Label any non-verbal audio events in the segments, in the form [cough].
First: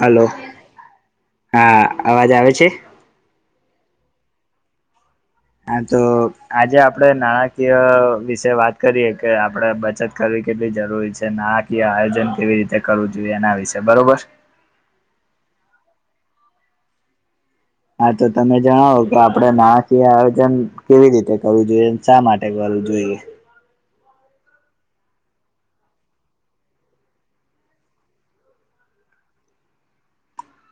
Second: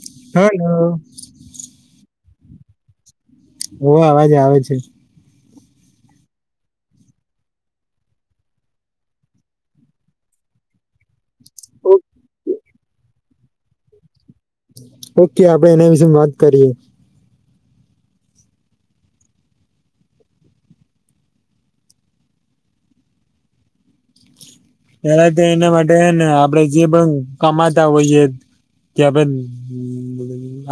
Hello hello હા અવાજ આવે છે? હોવે અવાજ આવે છે. હા તો આજે આપડે નાણાકીય વિશે વાત કરીએે કે આપડે બચત કરવી કેટલી જરૂરી છે, નાણાકીય આયોજન કેવી રીતે કરવું જોઈએ, એના વિશે બરોબર ઓકે આપે એના વિશે વાત કરીએ. હા તો તમે જણાવો કે આપડે નાણાકીય આયોજન કેવી રીતે કરવું જોઈએ? અને શા માટે કરવું જોઈએ? ત્યારે તો એના માટે હેને આપણેે જે પણ કમાતા હોઈએ કયા પન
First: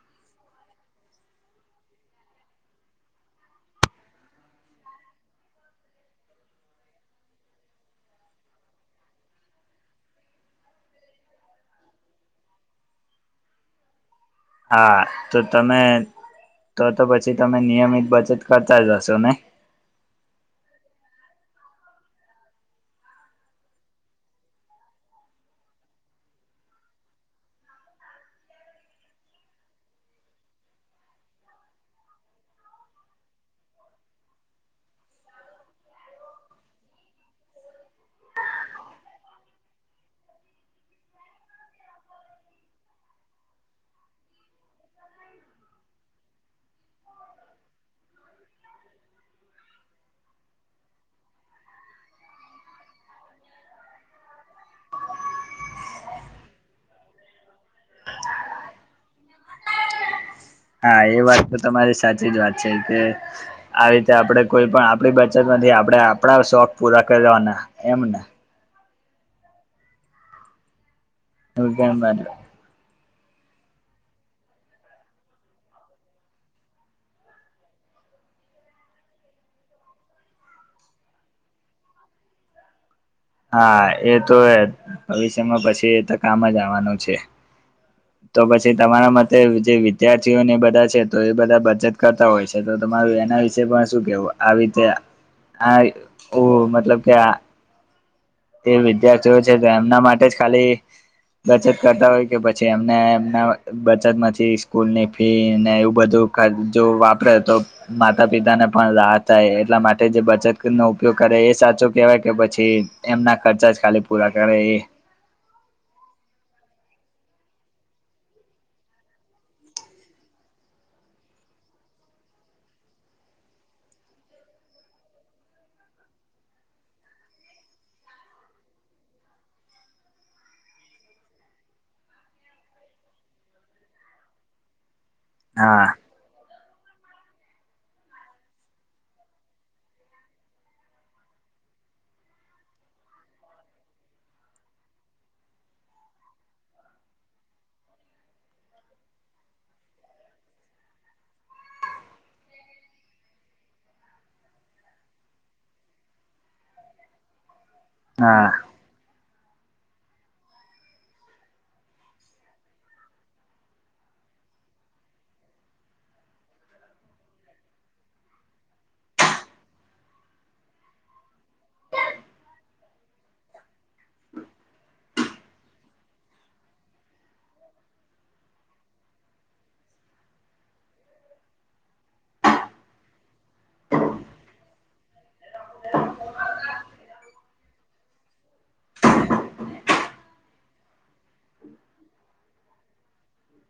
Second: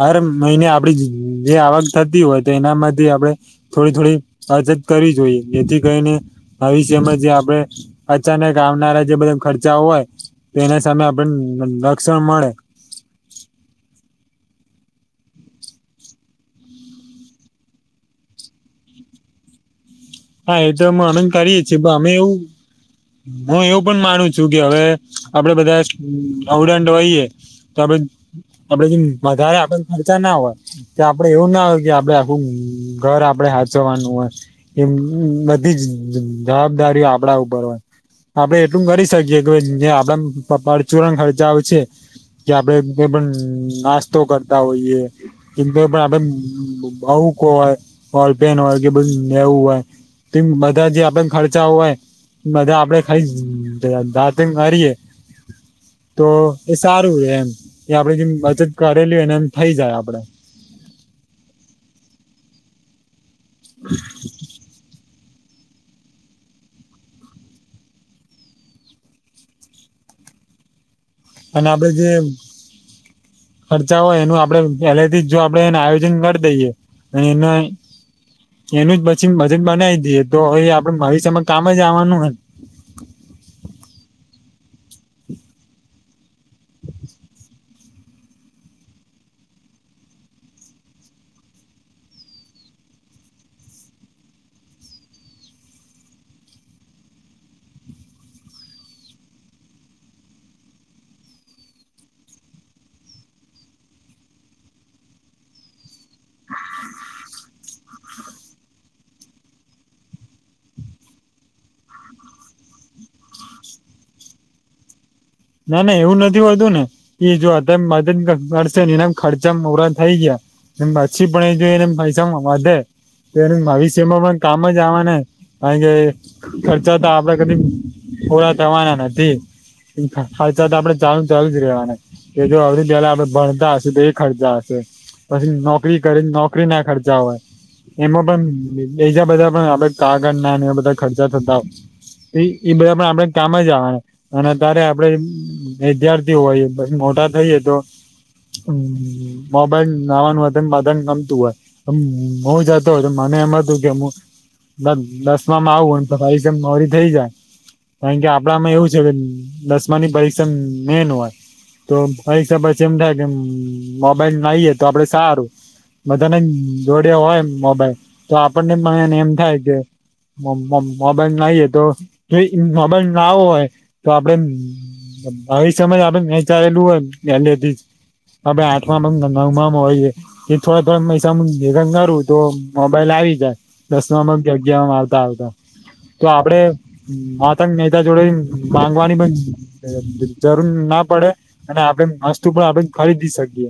હર મહિને આપડી જે આવક થતી હોય તો એનામાંથી આપડે થોડી થોડી અચત કરવી જોઈએ. જેથી કરીને ભવિષ્યમાં જે આપણે અચાનક આવનારા જે બધા ખર્ચા હોય તો એના સામે આપણન રક્ષણ મળે. હા તો તમે તો તો પછી તમે નિયમિત બચત કરતા જ હશો ની? હા એ તો અમેન કરીએે છીએ પણ અમે એવું હું એવું પણ માનું છું કે હવે આપડે બધા અવડાંડ હોઈએ. તો આપે આપડે વધારે આપણને ખર્ચા ના હોય. કે આપડે એવું ના હોય કે આપડે આખું ઘર આપડે હાચવવાનું હોય. એમ બધી જ જવાબદારીઓ આપડા ઉપર હોય. આપડે એટલું કરી શકીએે કે જે આપડન પરચુરણ ખર્ચાઓ છે કે આપડે કઈ પણ નાસ્તો કરતા હોઈએ. કેમ કે પણ આપડે બહૂક હોય, બોલપેન હોય કે બધું નેવું હોય તીમ બધા જે આપન જે ખર્ચાઓ હોય. બધા આપડે ખાલી ધાતિંગ કરીએે તો એ સારું રે એમ. એ આપડે જેમ બચત કરેલી હોય એને એમ થઇ જાય આપડે. હા એ વાત તો તમારી સાચી જ વાત છે કે આવી રીતે આપણેે કોઈ પણ આપડી બાજુ તેમાંથી આપણા શોખ પૂરા કરવાના એમ ને આપણે જેમ ખર્ચા હોય એનું આપડે પહેલેથી જ જો આપડે એને આયોજન કરી દઈએ અને એના એનું જ પછી બજેટ બનાવી દઈએ તો હવે આપડે ભવિષ્યમાં કામ જ આવવાનું હોને હા એ તો ભવિષ્યમાં પછી કામ જ આવવાનું છે. તો પછી તમારા મતે જે વિદ્યાર્થીઓને બધા છે, તો એ બધા બચત કરતા હોય છે. તો તમારું એના વિશે પણ શું કેવું આવી રીતે આ ઓ મતલબ કે આ એ વિદ્યાર્થીઓ છે એમના માટે જ ખાલી બચત કરતા હોય કે પછી એમને એમના બચત માંથી સ્કૂલ ની ફી ને એવું બધું જો વાપરે તો માતા પિતા ને પણ રાહ થાય એટલા માટે જે બચત નો ઉપયોગ કરે એ સાચો કેહેવાય કે પછી એમના ખર્ચા જ ખાલી પૂરા કરે એ? ના ના એવું નથી હોતું ને કે જો અત્યારે મદદ કરશે ને એના ખર્ચા પૂરા થઈ ગયા એ પાછી પણ એ જોઈને પૈસા વધે ભવિષ્યમાં પણ કામ જ આવે ને કારણ કે ખર્ચા તો આપડા કદી પૂરા થવાના નથી, ખર્ચા તો આપડે ચાલુ ચાલુ જ રેવાના કે જો આની પહેલા આપડે ભણતા હશે તો ખર્ચા હશે, પછી હા નોકરી કરીને નોકરી ના ખર્ચા હોય. એમાં પણ બીજા બધા પણ આપ કાગળ ના એ બધા ખર્ચા થતા હોય એ બધા પણ આપડે કામ જ આવેવા અને ત્યારે આપડે વિદ્યાર્થી હોઈ મોટા થઈએ તો હ મોબાઈલ નાવાનું બધણ ગમતું હોય. હમ હુંજ હતો મને એમ હતું કે હું બસ દસમાં આવું ને તો ભાઈ એક્ઝામ મોરી થઇ જાય કારણ કે હા આપડામાં એવું છે કે દસમા ની પરીક્ષા મેન હોય. તો હરીસા પછી એમ થાય કે મોબાઈલ નાઈએ તો આપડે સારું. બધાને જોડિયા હોય મોબાઈલ તો આપણને મને એમ થાય કે મોબાઈલ નાઈ તો જો મોબાઈલ ના હોય આપે ભવિષ્યમાં આપડે વહેચાયેલું હોય પહેલે થી હમણાં આઠમા-નમાંમ હોઈયે. એ થોડા થોડા પૈસા ભેગા કરું તો મોબાઈલ આવી જાય. દસમામાં અગિયારમાં આવતા આવતા. તો આપડે મહતંગ નેતા જોડે વાની જરૂર ના પડે. અને આપડે વસ્તુ પણ આપડે ખરીદી શકીએ.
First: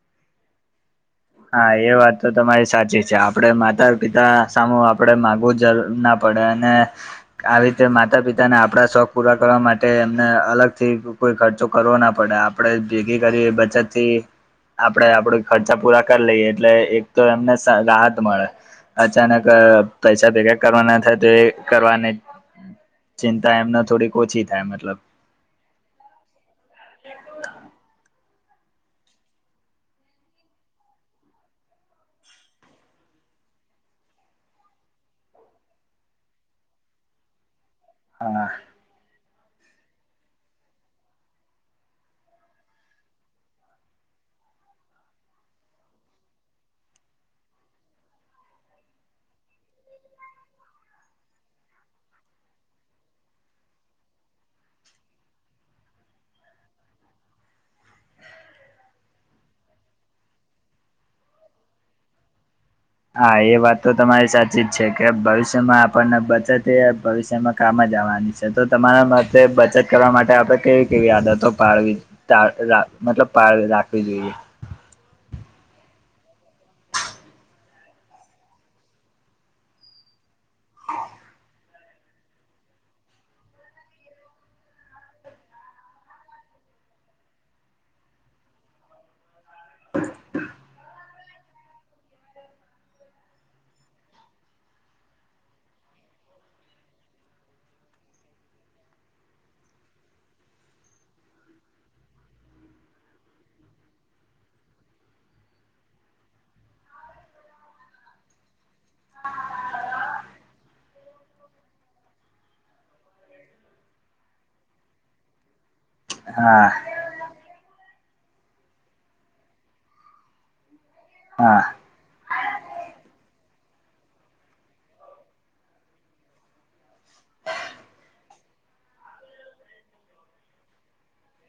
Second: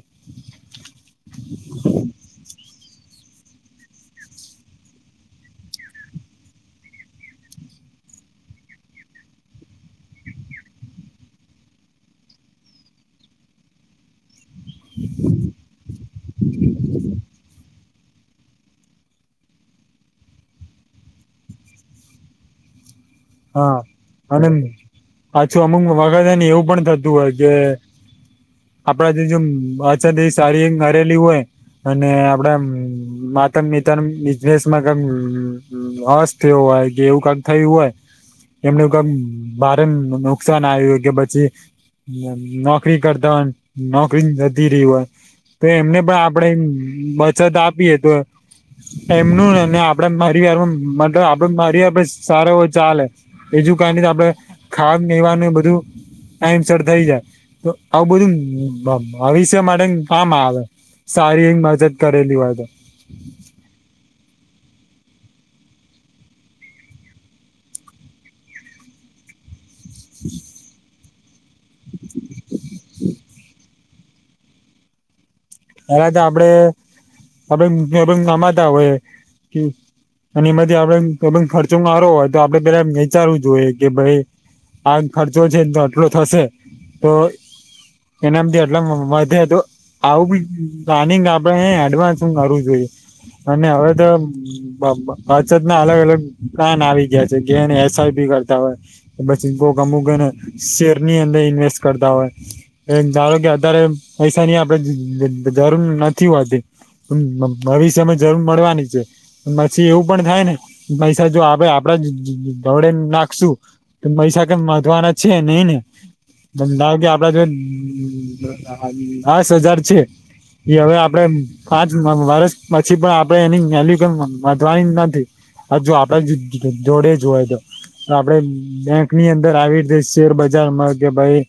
હા એ વાત તો તમારી સાચી છે આપડે માતા પિતા સામું આપણેે માગવું જ ના પડે અને આવી રીતે માતા પિતાને આપડા શોખ પૂરા કરવા માટે એમને અલગ થી કોઈ ખર્ચો કરવો ના પડે આપડે ભેગી કરી બચત થી આપડે આપડું ખર્ચા પૂરા કરી લઈએ એટલે એક તો એમને રાહત મળે. અચાનક પૈસા ભેગા કરવાના થાય તો એ કરવાની ચિંતા એમને થોડીક ઓછી થાય મતલબ. પાછુ અમુક વગદાને એવું પણ થતું હોય કે આપડા જે જે અછ સારી નરેલી હોય અને આપડા [unintelligible] ન બિઝનેસમાં [unintelligible] તે હોય કે એવું કામ થયું હોય. હા એમ ક ભારે નુકસાન આવ્યું કે પછી. નોકરી કરતા હો નોકરી નથીતી રહી હોય તો એમને પણ આપણેે બચત આપીએ તો એમનું નઈ આપડે મારી વાર મતલબ આપડે મારી વાર સારા હોય ચાલે એજું કાર આપડણે ખાવાનું બધું ટાઈમસ થઈ જાય તો આવું બધું ભવિષ્ય માટે કામ આવે સારી એ મજત કરેલી હોય તો હા એ વાત તો તમારી સાચી જ છે કે ભવિષ્યમાં આપણને બચત ભવિષ્યમાં કામ જ આવવાની છે તો તમારા માટે બચત કરવા માટે આપડણે કેવી કેવી આદતો પાડવી મતલબ પાવી રાખવી જોઈએ. પેલા તો આપડે આપડ રમાતા હોય. અને એમાંથી આપડ ખર્ચો મારો હોય તો આપડે પેલા વિચારવું જોઈએ કે ભાઈ આ ખર્ચો છેને તો આટલો થશે તો એનામથી એટલા વધે તો આવું બી પ્લાનિંગ આપડે એડવાન્સ હું કરવું જોઈએ અને હવે તો બછત ના અલગ અલગ સ્થાન આવી ગયા છે જેને એસઆઈપી કરતા હોય. પછી કોકમુગ અને શેર ની અંદર ઇન્વેસ્ટ કરતા હોય. એ ધારો કે અતારે પૈસા ની આપડે જરૂર નથી હોતી. નવી સમય જરૂર મળવાની છે. પછી એવું પણ થાય ને પૈસા જો આપણે આપડા ઘોડે નાખશું. તો મહીસાખ મધવાના છે નહી ને હા ધાવ કે આપડા જો દસ હજાર છે. એ હવે આપડે હા પાંચ વર્ષ પછી પણ આપે એની વલુ વધવાની નથી. હ જો આપડે જોડે જય તો આપડે બેંક ની અંદર આવી રી શેર બજારમાં કે ભાઈ.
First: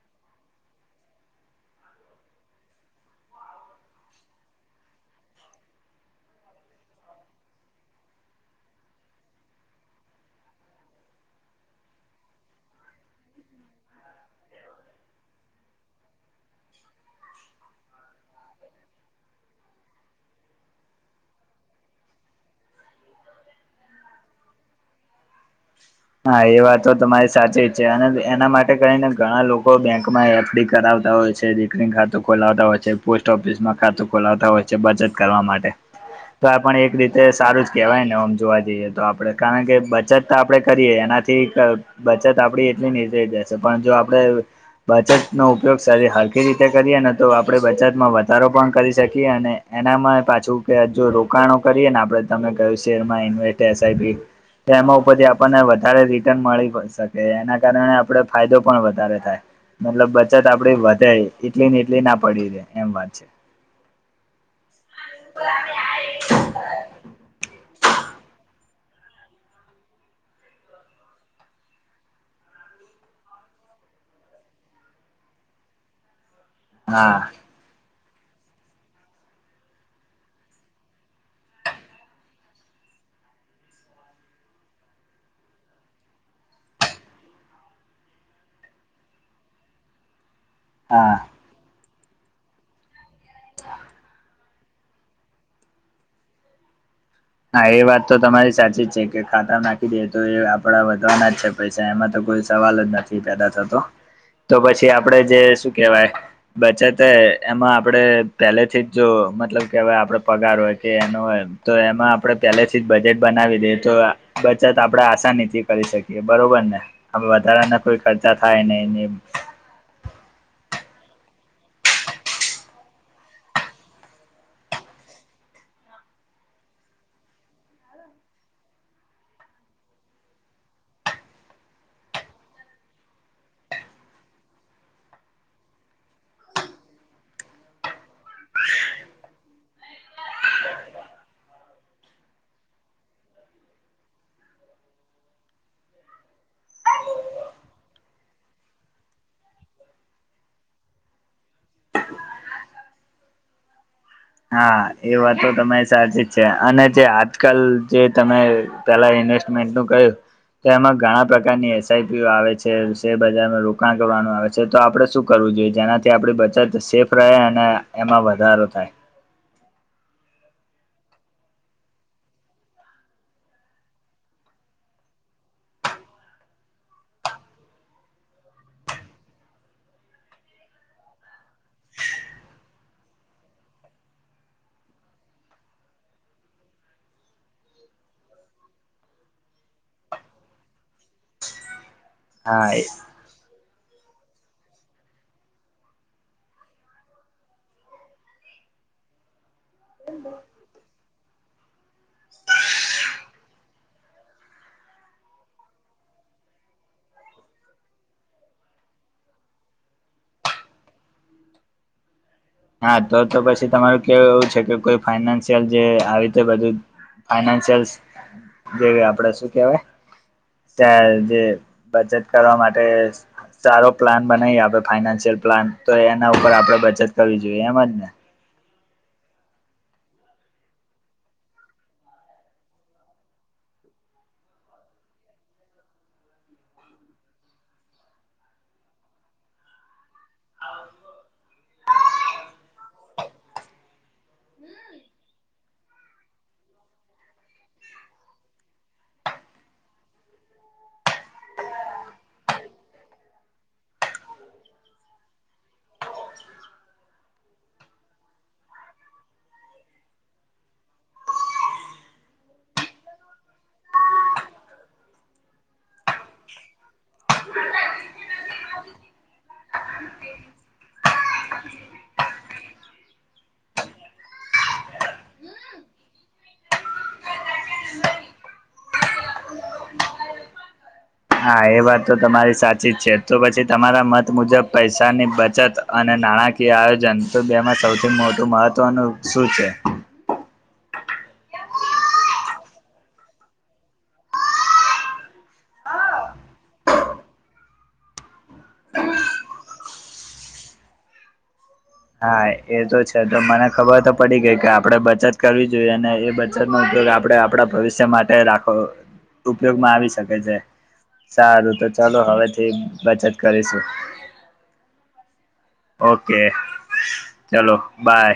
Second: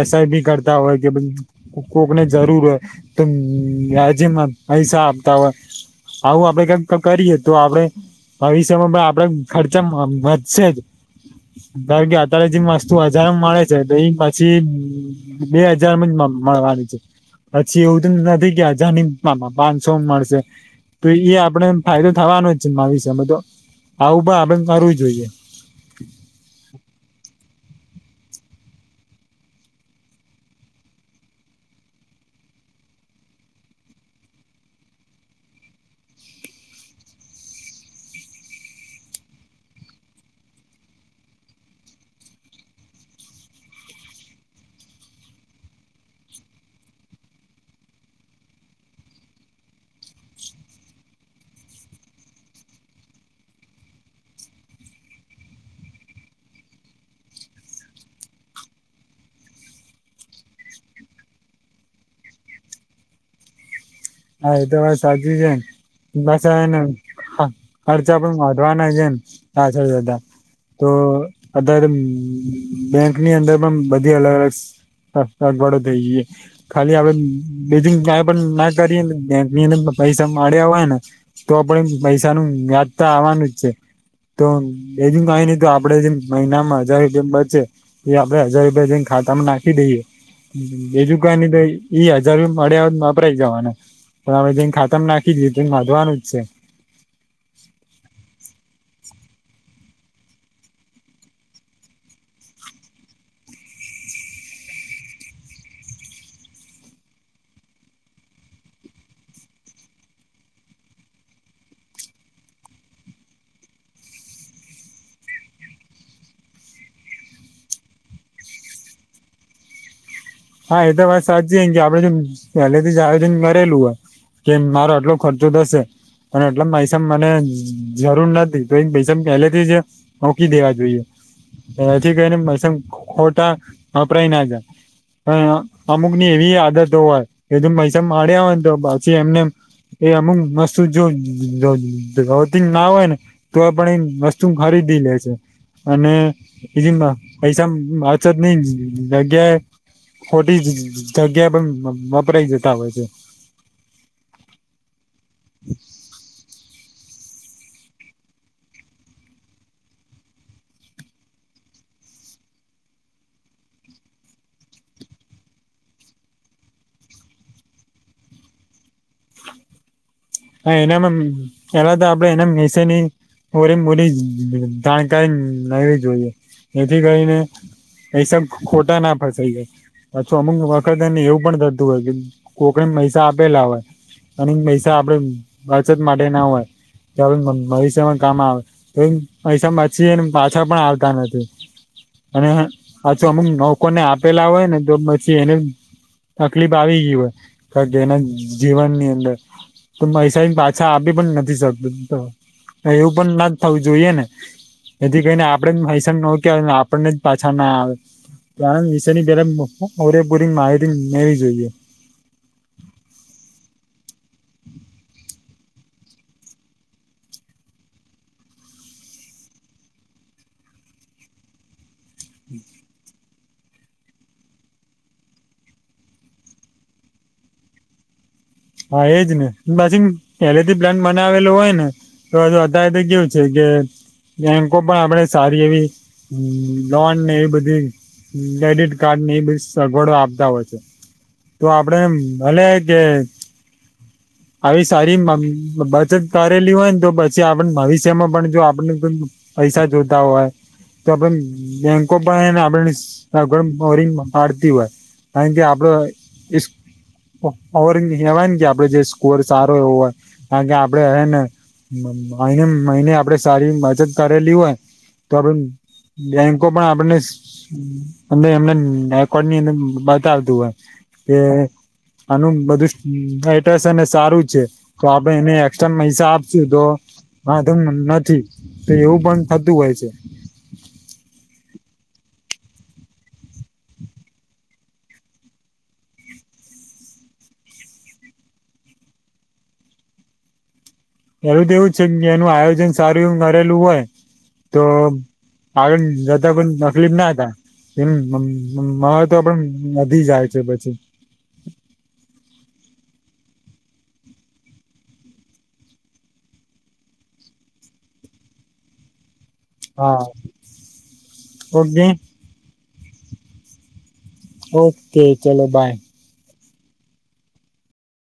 એસા ભી કરતા હોય કે ભાઈ કોકને જરૂર હોય. તો વ્યાજે પૈસા આપતા હોય. આવું આપડે કઈક કરીએ તો આપડે આવી સમય પણ આપડ ખર્ચા વધશે જ. કારણ કે અત્યારે જે વસ્તુ હજારમાં મળે છે તો એ પછી. બે હજાર જ મળવાની છે. પછી એવું તો નથી ગયા જા મામા પાનસો મળશે. તો એ આપડણે ફાયદો થવાનો જ છે મા વિષમાં તો આવું પણ આપડે કરવું જોઈએ. હા એ વાતો તો તમારી સાચી જ છે અને એના માટે કરીને ઘણા લોકો બેંકમાં એફડી કરાવતા હોય છે. દીકરી ખાતું ખોલાવતા હોય છે પોસ્ટ ઓફિસમાં ખાતું ખોલાવતા હોય છે બચત કરવા માટે તો આ પણ એક રીતે સારું જ કેવાય નેમ જોવા જઈએ તો આપડે કારણ કે બચત તો આપડે કરીએ એનાથી બચત આપડી એટલી ની જશે પણ જો આપણે બચત નો ઉપયોગ હકી રીતે કરીએ તો આપણે બચતમાં વધારો પણ કરી શકીએ અને એનામાં પાછું કે જો રોકાણો કરીએ ને આપડે તમે કયું શેર માં ઇન્વેસ્ટ એસઆઈપી. એમાં ઉપર આપ આપણને વધારે રિટર્ન મળી શકે એના કારણે આપણે ફાયદો પણ વધારે થાય. મતલબ બચત આપડી વધે એટલી ને એટલી ના પડી રે એમ વાત છે. હા એ તો વા સાચી છેાય ને બસ એને ખર્ચા પણ વધવાના છેમ આછળ બધા તો અત્યારે બેંકની અંદર પણ બધી અલગ અલગ સગવાડો થઈ જઈ ખાલી આપ હા બેજિંગ પણ ના કરી બેંક ની અંદ પૈસા માડ્યા હોય ને તો પણ એ પૈસાનું વ્યાજ તો આવવાનું જ છે તો એજ કઈ નહ તો આપડે જે મહિનામાં હજાર રૂપિયામ બચે એ આપડે હજાર રૂપિયા જેઈને ખાતામાં નાખી દઈએ હા એજુ ક ની તો એઈ હજાર મળ્યાદ વાપરાય જવાના. મે જેને ખાતમ નાખી દી તો વધવાનું જ છે. હા એ વાત તો તમારી સાચી જ છે કે ખાતા નાખી દેએ તો એ આપડા વધવાના જ છે. પ એમાં તો કોઈ સવાલ જ નથી પેદા થતો તો પછી આપડે જે શું કેહેવાય બચત એમાં આપડે પહેલેથી જ જો મતલબ કેવાય આપડ પગાર હોય કે એનો હોય. તો એમાં આપણે પહેલેથી જ બજેટ બનાવી દઈએ તો બચત આપણેે આસાનીથી કરી શકીએ બરોબર ને. હવે વધારા ના કોઈ ખર્ચા થાય ને એ હા એ તો વાત સાચી કે આપડે પહેલેથી જ આયોજન કરેલું હોય કે મારો આટલો ખર્ચો થશે અને એટલે પૈસામ મને જરૂર નથી તો ભૈસ કેલી જ મૂકી દેવા જોઈએ એથી કરીને મસમ ખોટા વપરાય ના જાય અમુક ની એવી આદતો હોય એ ત પૈસા માડ્યા હોય ને તો પછી એમને એ અમુક વસ્તુ જો ગતી ના હોય ને તો એ પણ એ વસ્તુ ખરીદી લે છે અને બીજી પૈસા અછ નઈ જગ્યાએ ખોટી જગ્યા પણ વપરાય જતા હોય છે હા એ વાતો તમારી સાચી જ છે અને જે આજકાલ જે તમે પેલા ઇન્વેસ્ટમેન્ટ નું કય્યું તો એમાં ઘણા પ્રકારની એસઆઈપી આવે છે શેરબજારમાં રોકાણ કરવાનું આવે છે છે તો આપણે શું કરવું જોઈએ જેનાથી આપણી બચત સેફ રહે અને એમાં વધારો થાય હા એનામાં એલા તો આપડે એના હશેની ઓરી બલી જાણકારી લવી જોઈએ એથી કરીને એ સબ ખોટા ના ફસાઈ ગાય અછું અમુક વખત એને એવું પણ થતું હોય કે કોકનેમાં પૈસા આપેલા હોય અને પૈસા આપડ બચત માટે ના હોય તો આપ ભવિષ્યમાં કામ આવે તો પૈસા બચી એને પાછા પણ આવતા નથી અને હા અમુક લોકોકો ને આપેલા હોય ને તો પછી એને તકલીફ આવી ગઈ હોય કાર કે એના જીવનની અંદર તો પૈસા પાછા આપી પણ નથી શકત એવું પણ ના થવું જોઈએ ને એથી કહીને આપડે હૈસાણ ન કે આવેને આપણને જ પાછા ના આવે ત વિષાની પેલા ઓરેપુરી માહરી મેળવી જોઈએ હા તો તો પછી તમારું કેવું એવું છે કે કોઈ ફાઈઇનાન્શિયલ જે આવી રીતે બધું ફાઈનાન્શિયલ જે આપડે શું કેવાય જે બચત કરવા માટે સારો પ્લાન બનાવીએ આપડણે ફાઈનાન્શિયલ પ્લાન તો એના ઉપર આપણેે બચત કરવી જોઈએ એમજ ને હા એજ ને એલજી પ્લાન્ટ મને આવેલોું હોય ને તો અત્યારે તો કેવું છે કે બેંકો પણ આપડે સારી એવી લોન ને એવી બધી ક્રેડિટ કાર્ડ ને એ બિ સગવડો આપતા હોય છે તો આપડે ભલે કે આવી સારી બચત કરેલી હોય ને તો પછી આપ ભવિષ્યમાં પણ જો આપને પૈસા જોતા હોય તો આપ બેંકો પણ ને [unintelligible] [unintelligible] કવાય ને કે આપડે જે સ્કોર સારો એવો હોય કારણ કે આપડે હ ને આને મહને આપડે સારી બચત કરેલી હોય તો આપડે બેંકોમા પણ આપડને અને એમને રકોર્ડ ની અંદર બતાવતું હોય કે આનું બધું હ [unintelligible] સારું છે. તો આપડે એને એસ્ટ્રા પૈસા આપશુ તો હા તેમ નમ નથી તો એવું પણ થતું હોય છે હા એ વાત તો તમારી સાચી જ છે તો પછી તમારા મત મુજબ પૈસાની બચત અને નાણાકીય આયોજન તો બે માં સૌથી મોટું મહત્ત્વનું શું છે પેલું તો એવું છે એનું આયોજન સારું એ કરેલું હોય તો આગળ જતા પણ તકલીફ ના થાય. એમ મમ મહત્વ પણ વધી જાઈ છે પછી. હા એ તો છે તો મને ખબર તો પડી ગઈ કે આપડે બચત કરવી જોઈએ અને બ બચત નો તો આપડે આપણા ભવિષ્ય માટે રાખો. ઉપયોગમાં આવી હા શકે છે. સારું તો ઓકે ચલો હવેથી બચત કરીશું. ઓકે ચલો બાય. ઓકે ચલો બાય.